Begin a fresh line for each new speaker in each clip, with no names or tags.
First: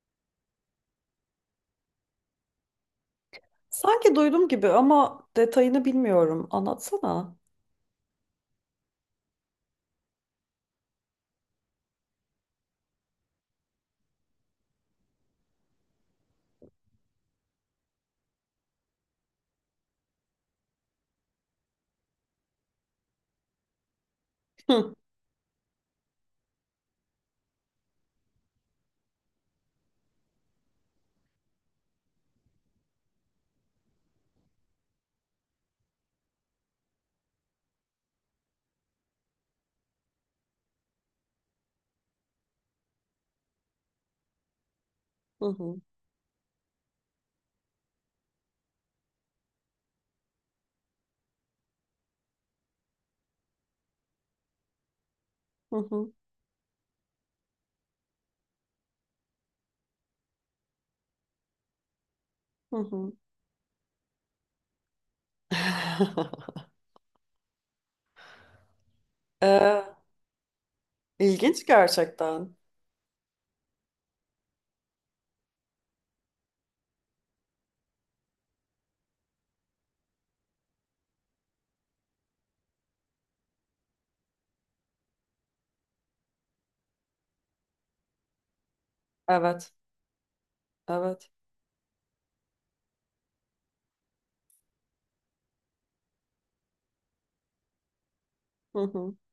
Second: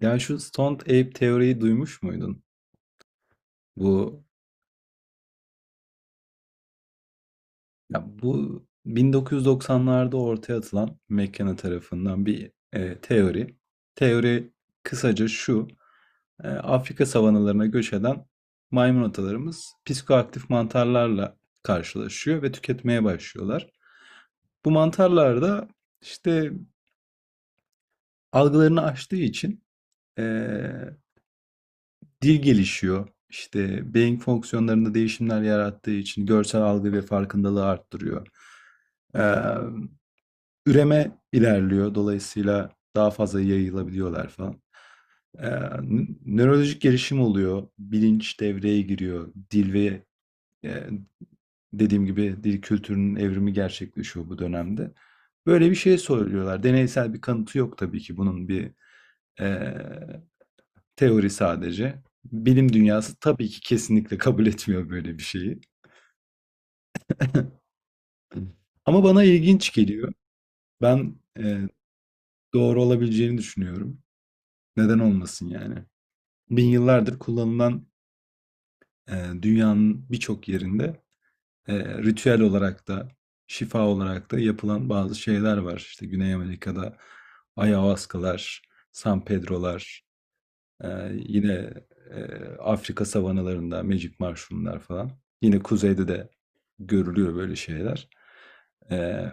Ya şu Stoned Ape teoriyi duymuş muydun?
Sanki
Bu
duydum gibi ama detayını bilmiyorum. Anlatsana.
bu 1990'larda ortaya atılan McKenna tarafından bir teori. Teori kısaca şu. Afrika savanalarına göç eden maymun atalarımız psikoaktif mantarlarla karşılaşıyor ve tüketmeye başlıyorlar. Bu
Hı
mantarlar da işte algılarını aştığı için e, dil gelişiyor. İşte, beyin fonksiyonlarında değişimler yarattığı için görsel algı ve farkındalığı arttırıyor. Emm, Üreme ilerliyor. Dolayısıyla daha fazla yayılabiliyorlar falan.
hı hı
Nö Nörolojik gelişim oluyor. Bilinç devreye giriyor. Eee, dediğim gibi dil kültürünün evrimi gerçekleşiyor bu dönemde. Böyle bir
hı
şey
hı.
söylüyorlar. Deneysel bir kanıtı yok tabii ki eee teori sadece. Bilim
Hı.
dünyası tabii ki kesinlikle kabul etmiyor böyle bir şeyi. Ama bana ilginç
Ee,
geliyor. Ben e,
ilginç gerçekten.
doğru olabileceğini düşünüyorum. Neden olmasın yani? Bin yıllardır kullanılan, e, dünyanın birçok yerinde, ritüel olarak da şifa olarak da yapılan bazı şeyler var. İşte Güney Amerika'da ayahuascalar, San
Evet,
Pedro'lar, Eee,
evet.
yine, Afrika savanalarında Magic mushroom'lar falan. Yine kuzeyde de görülüyor böyle şeyler.
Hı hı.
Eee,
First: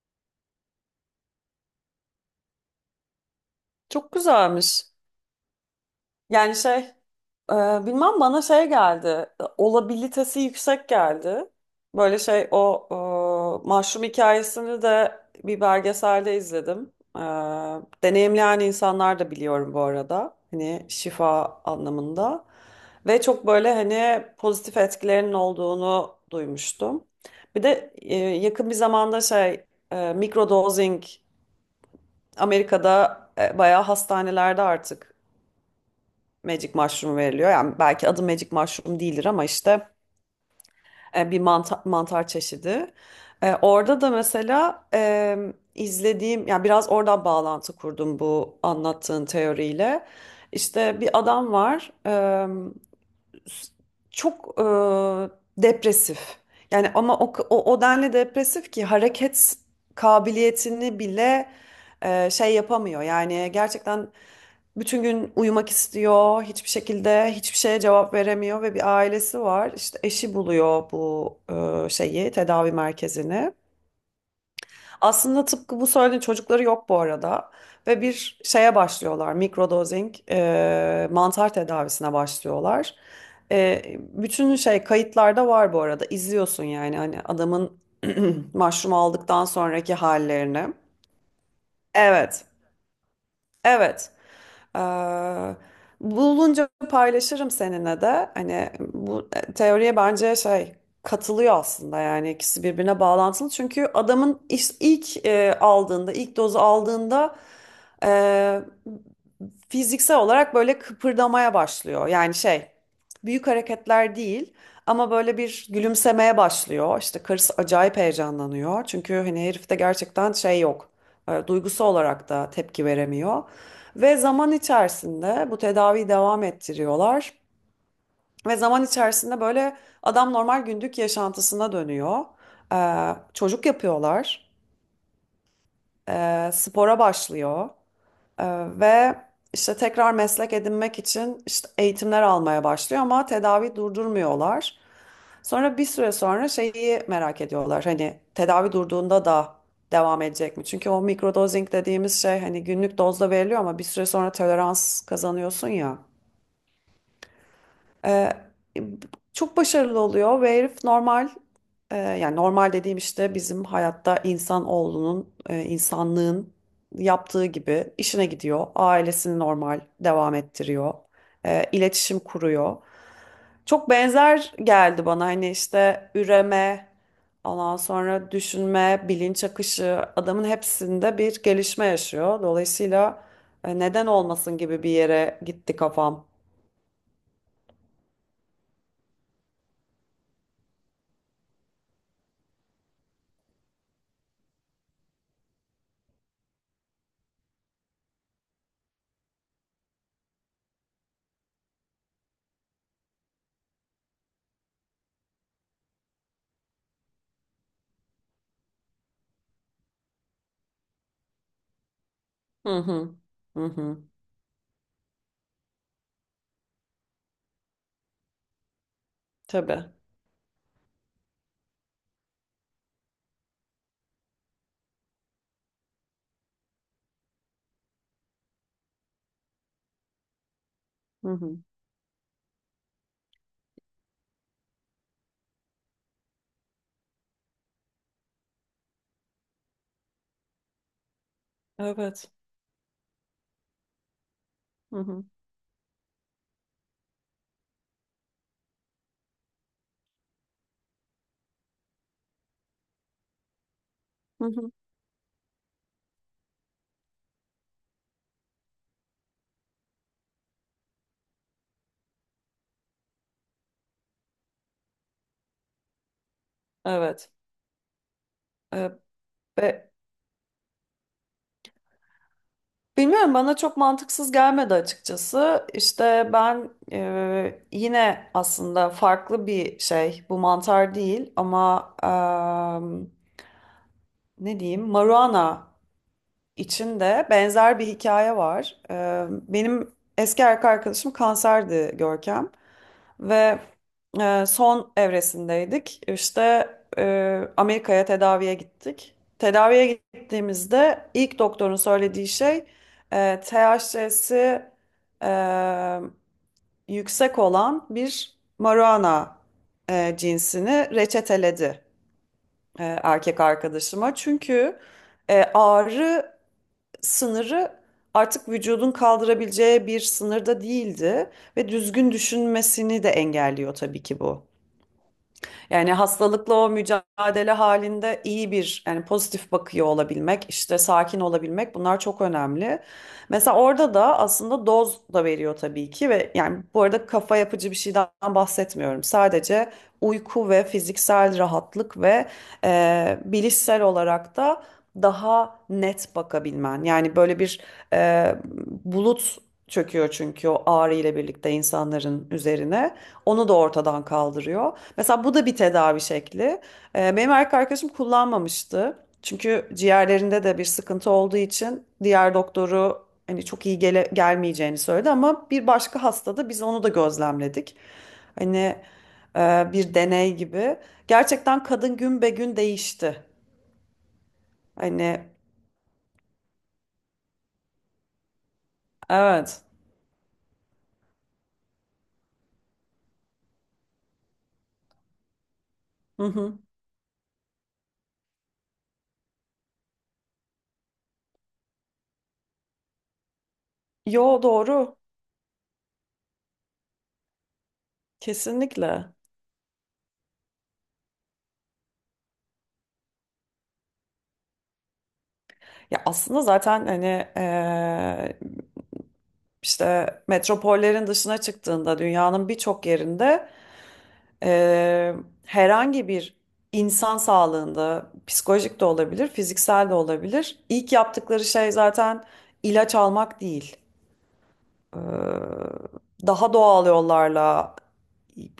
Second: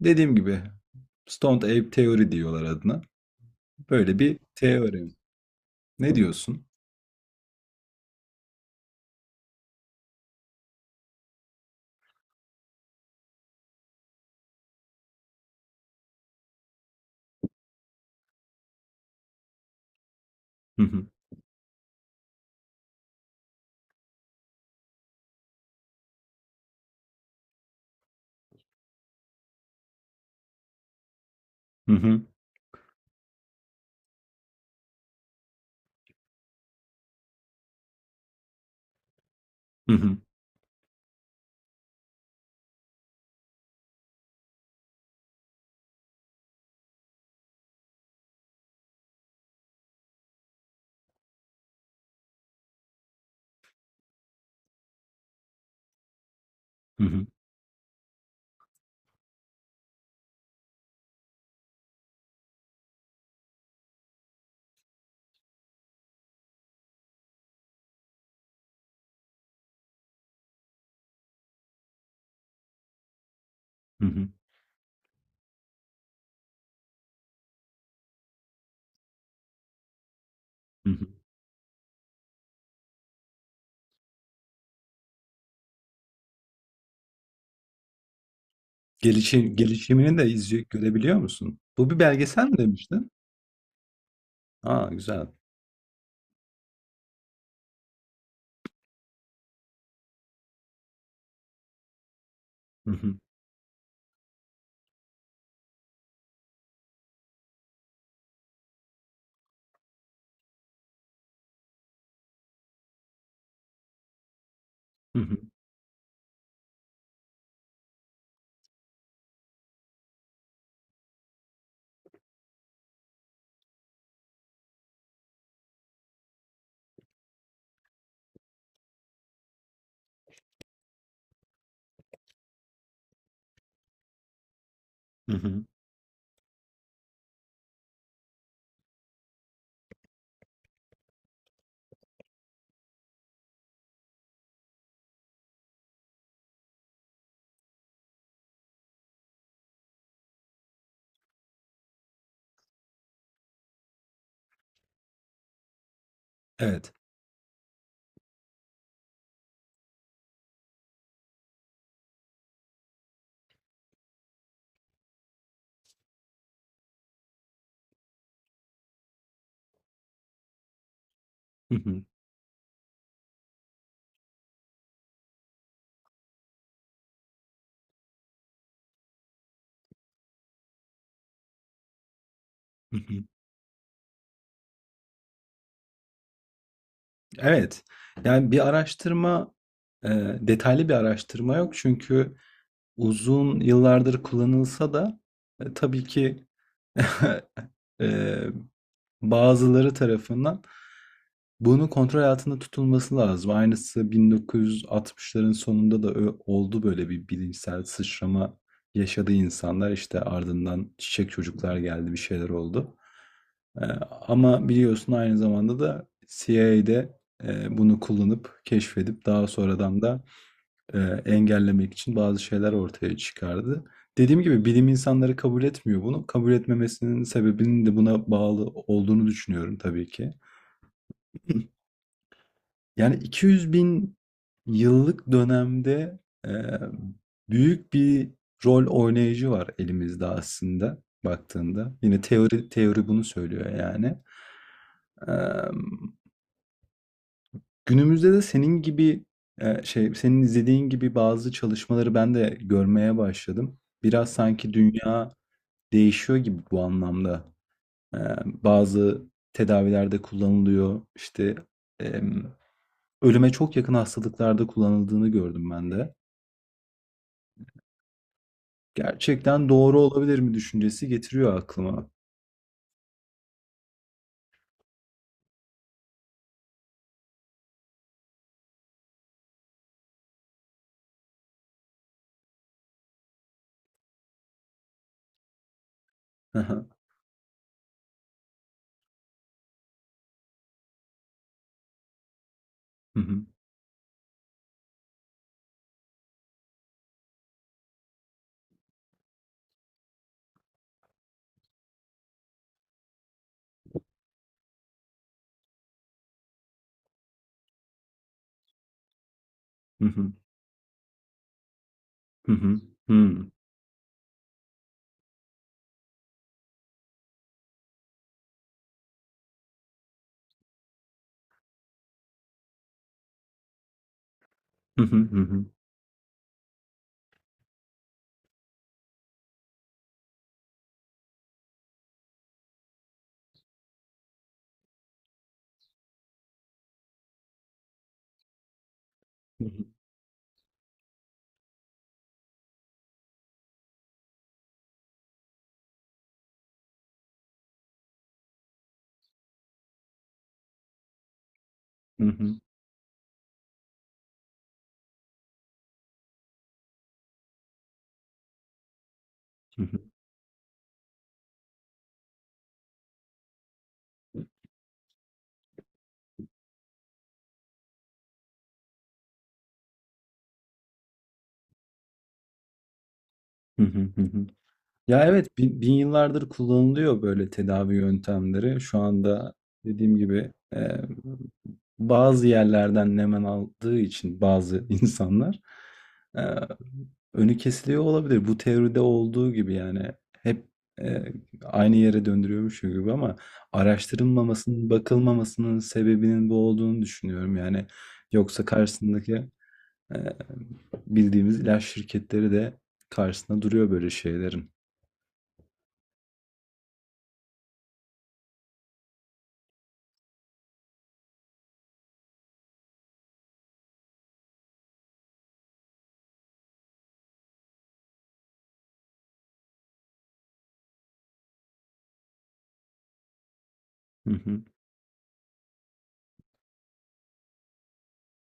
Dediğim gibi Stoned Ape Theory diyorlar adına.
Çok
Böyle bir
güzelmiş.
teorem. Ne
Yani
diyorsun?
şey, Ee, bilmem bana şey geldi. Olabilitesi yüksek geldi. Böyle şey o e, Mahşum hikayesini de bir belgeselde izledim. Deneyimleyen insanlar da biliyorum bu arada.
Hı
Hani
hı.
şifa anlamında. Ve çok böyle hani pozitif etkilerinin olduğunu duymuştum. Bir de yakın bir zamanda mikrodozing
Hı hı.
Amerika'da bayağı hastanelerde artık Magic mushroom veriliyor. Yani belki adı magic mushroom değildir ama işte
Hı hı.
bir mantar çeşidi. Orada da mesela izlediğim, yani biraz oradan bağlantı kurdum bu anlattığın teoriyle. İşte bir adam var, çok depresif. Yani
Hı
ama
hı.
o denli depresif ki hareket kabiliyetini bile şey yapamıyor. Yani gerçekten bütün gün uyumak istiyor, hiçbir şekilde hiçbir şeye cevap veremiyor ve bir ailesi var. İşte eşi buluyor bu şeyi, tedavi merkezini.
Hı hı.
Aslında tıpkı bu söylediğin çocukları yok bu arada ve bir şeye başlıyorlar, mikrodozing
Hı hı.
mantar tedavisine başlıyorlar. Bütün şey kayıtlarda var bu arada, izliyorsun yani hani adamın mushroom aldıktan
Gelişi
sonraki
gelişimini de izley
hallerini.
görebiliyor musun? Bu bir belgesel
Evet,
mi demiştin?
evet,
Aa güzel.
ee, bulunca paylaşırım seninle de. Hani bu teoriye bence şey katılıyor aslında, yani ikisi
Hı
birbirine
hı.
bağlantılı. Çünkü ilk aldığında, ilk dozu aldığında e, fiziksel olarak böyle kıpırdamaya başlıyor. Yani şey, büyük hareketler değil ama
Hı hı.
böyle bir gülümsemeye başlıyor. İşte karısı acayip heyecanlanıyor. Çünkü hani herifte gerçekten şey yok. Duygusu olarak da tepki veremiyor. Ve zaman içerisinde bu tedaviyi devam ettiriyorlar. Ve zaman içerisinde böyle adam normal gündük yaşantısına dönüyor. E, Çocuk yapıyorlar.
Hı hı.
Spora başlıyor. Ee, ve işte tekrar meslek edinmek için işte eğitimler almaya başlıyor ama tedavi durdurmuyorlar. Sonra bir süre sonra şeyi merak ediyorlar. Hani tedavi durduğunda da devam edecek mi? Çünkü o mikrodozing dediğimiz şey hani günlük dozda veriliyor ama bir süre sonra tolerans kazanıyorsun ya.
Evet.
Ee, Çok başarılı oluyor ve herif normal yani normal dediğim işte bizim hayatta insanlığın yaptığı gibi işine gidiyor. Ailesini normal devam ettiriyor.
Hı hı.
İletişim kuruyor. Çok benzer geldi bana, hani işte üreme, ondan sonra düşünme, bilinç akışı, adamın hepsinde bir gelişme yaşıyor.
Hı hı.
Dolayısıyla neden olmasın gibi bir yere gitti kafam.
Evet. Yani bir araştırma, e, detaylı bir araştırma yok. Çünkü uzun yıllardır kullanılsa da, tabii ki, e, bazıları tarafından bunun kontrol altında tutulması lazım. Aynısı 1960'ların sonunda da oldu. Böyle bir bilimsel sıçrama yaşadı insanlar. İşte ardından çiçek çocuklar geldi, bir şeyler
Hı
oldu.
hı. Hı
Ee,
hı.
Ama biliyorsun aynı zamanda da CIA'de bunu kullanıp keşfedip daha
Tabii.
sonradan da e, engellemek için bazı şeyler ortaya çıkardı. Dediğim gibi bilim insanları kabul etmiyor bunu. Kabul etmemesinin sebebinin de buna bağlı olduğunu düşünüyorum tabii ki.
Hı hı.
200 bin yıllık dönemde e, büyük bir rol oynayıcı var elimizde, aslında baktığında. Yine
Evet.
teori bunu söylüyor yani.
Hı hı.
Eee, Günümüzde de senin izlediğin gibi bazı çalışmaları ben de görmeye başladım. Biraz
Hı hı.
sanki dünya değişiyor gibi bu anlamda. Bazı tedavilerde kullanılıyor. İşte, emm, ölüme çok yakın hastalıklarda kullanıldığını gördüm ben de.
Evet. Ee,
Gerçekten
be-
doğru olabilir mi düşüncesi getiriyor aklıma.
bilmiyorum, bana çok mantıksız gelmedi açıkçası. İşte ben yine aslında farklı bir şey. Bu mantar değil ama ne diyeyim? Maruana içinde benzer bir hikaye var. Benim eski erkek arkadaşım kanserdi, Görkem,
Hı hı.
ve son evresindeydik. İşte Amerika'ya tedaviye gittik. Tedaviye gittiğimizde ilk doktorun söylediği şey, THC'si e, yüksek olan bir marijuana
Hı hı.
cinsini reçeteledi
Hı hı. Hı hı.
erkek arkadaşıma. Çünkü ağrı sınırı artık vücudun kaldırabileceği bir sınırda değildi ve düzgün düşünmesini de engelliyor tabii ki bu.
Hı hı. Hı hı.
Yani hastalıkla o mücadele halinde iyi bir, yani pozitif bakıyor olabilmek, işte sakin olabilmek, bunlar çok önemli. Mesela orada da aslında doz da veriyor tabii ki ve yani bu arada kafa yapıcı bir şeyden bahsetmiyorum.
Hı
Sadece
hı.
uyku ve fiziksel rahatlık ve bilişsel olarak da daha net bakabilmen. Yani böyle bir e, bulut çöküyor çünkü o ağrı ile birlikte
Hı
insanların
hı.
üzerine. Onu da ortadan kaldırıyor. Mesela bu da bir tedavi şekli. Benim erkek arkadaşım kullanmamıştı. Çünkü
Hı hı.
ciğerlerinde de bir sıkıntı olduğu için diğer doktoru hani çok iyi gelmeyeceğini söyledi ama bir başka hastada biz onu da gözlemledik. Hani bir deney gibi. Gerçekten kadın gün be gün değişti.
Hı hı. Hı hı. Ya
Hani
evet, bin yıllardır kullanılıyor böyle tedavi yöntemleri. Şu anda
evet.
dediğim gibi, bazı yerlerden nemen aldığı için bazı insanlar,
Hı
e,
hı.
önü kesiliyor olabilir. Bu teoride olduğu gibi yani hep e, aynı yere döndürüyormuş gibi, ama
Yo
araştırılmamasının,
doğru.
bakılmamasının sebebinin bu olduğunu düşünüyorum. Yani yoksa
Kesinlikle.
karşısındaki Eee, bildiğimiz ilaç şirketleri de karşısında duruyor böyle şeylerin.
Ya aslında zaten hani e, işte metropollerin dışına çıktığında dünyanın birçok yerinde Eee, herhangi bir insan sağlığında psikolojik de olabilir, fiziksel de olabilir. İlk yaptıkları şey zaten ilaç almak değil.
Hı hı.
Ee, Daha doğal yollarla,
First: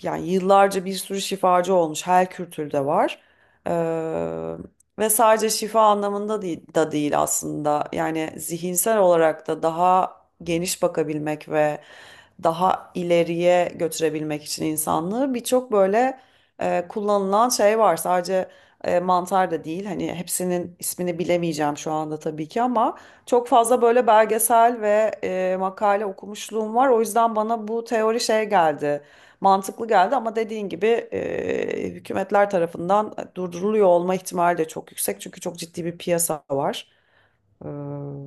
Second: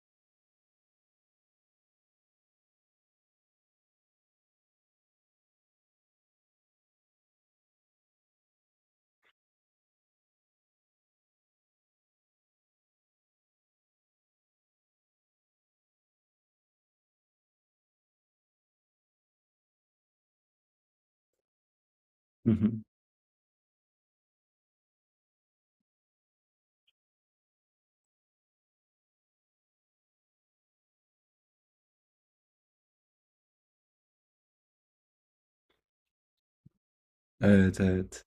yani yıllarca bir sürü şifacı olmuş. Her kültürde var. Ee, Ve sadece şifa anlamında değil, da değil aslında. Yani zihinsel olarak da daha geniş bakabilmek ve daha ileriye götürebilmek için insanlığı birçok böyle kullanılan şey var. Sadece mantar da değil. Hani hepsinin ismini bilemeyeceğim şu anda tabii
Hı
ki
hı.
ama çok fazla böyle belgesel ve makale okumuşluğum var. O yüzden bana bu teori şey geldi, mantıklı geldi ama dediğin gibi hükümetler tarafından durduruluyor olma ihtimali de çok yüksek. Çünkü çok ciddi bir piyasa var. Ee,
Evet, evet.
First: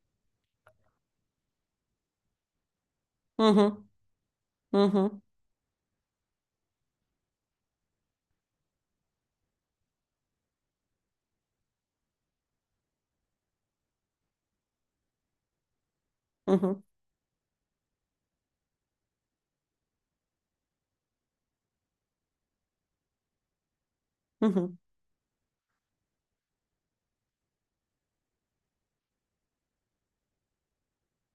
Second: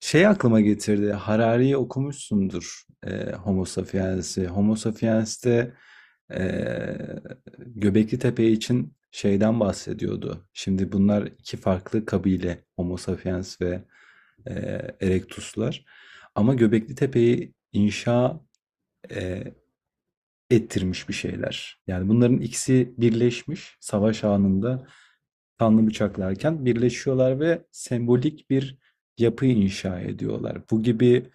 Şey aklıma getirdi. Harari'yi okumuşsundur. E,
Hı
Homo
hı,
Sapiens'i. Homo
hı hı,
Sapiens'te e, Göbekli Tepe için şeyden bahsediyordu. Şimdi bunlar iki farklı kabile. Homo Sapiens ve e, Erectus'lar.
hı
Ama
hı,
Göbekli Tepe'yi inşa e, ettirmiş bir şeyler. Yani bunların ikisi birleşmiş, savaş
hı hı.
anında kanlı bıçaklarken birleşiyorlar ve sembolik bir yapı inşa ediyorlar. Bu gibi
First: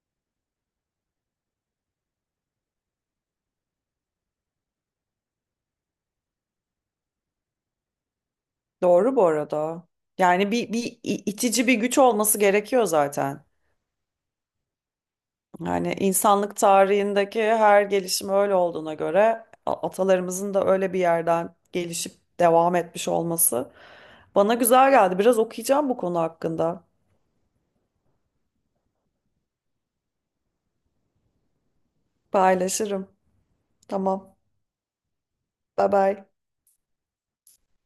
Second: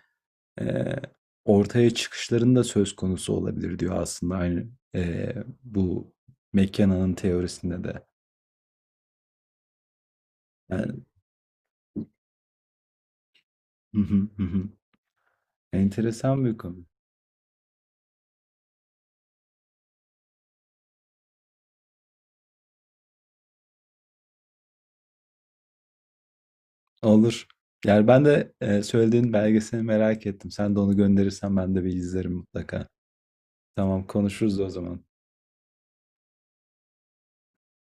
eee, ortaya çıkışlarında söz konusu olabilir diyor, aslında aynı bu McKenna'nın teorisinde de.
Doğru bu arada. Yani bir
Yani,
itici bir güç olması gerekiyor zaten.
hı hı, hı hı.
Yani
Enteresan
insanlık
bir konu.
tarihindeki her gelişim öyle olduğuna göre atalarımızın da öyle bir yerden gelişip devam etmiş olması bana güzel geldi. Biraz okuyacağım bu konu hakkında.
Olur. Yani ben de söylediğin belgesini merak ettim. Sen de onu gönderirsen ben de bir izlerim mutlaka.
Paylaşırım.
Tamam,
Tamam.
konuşuruz o zaman.
Bye bye.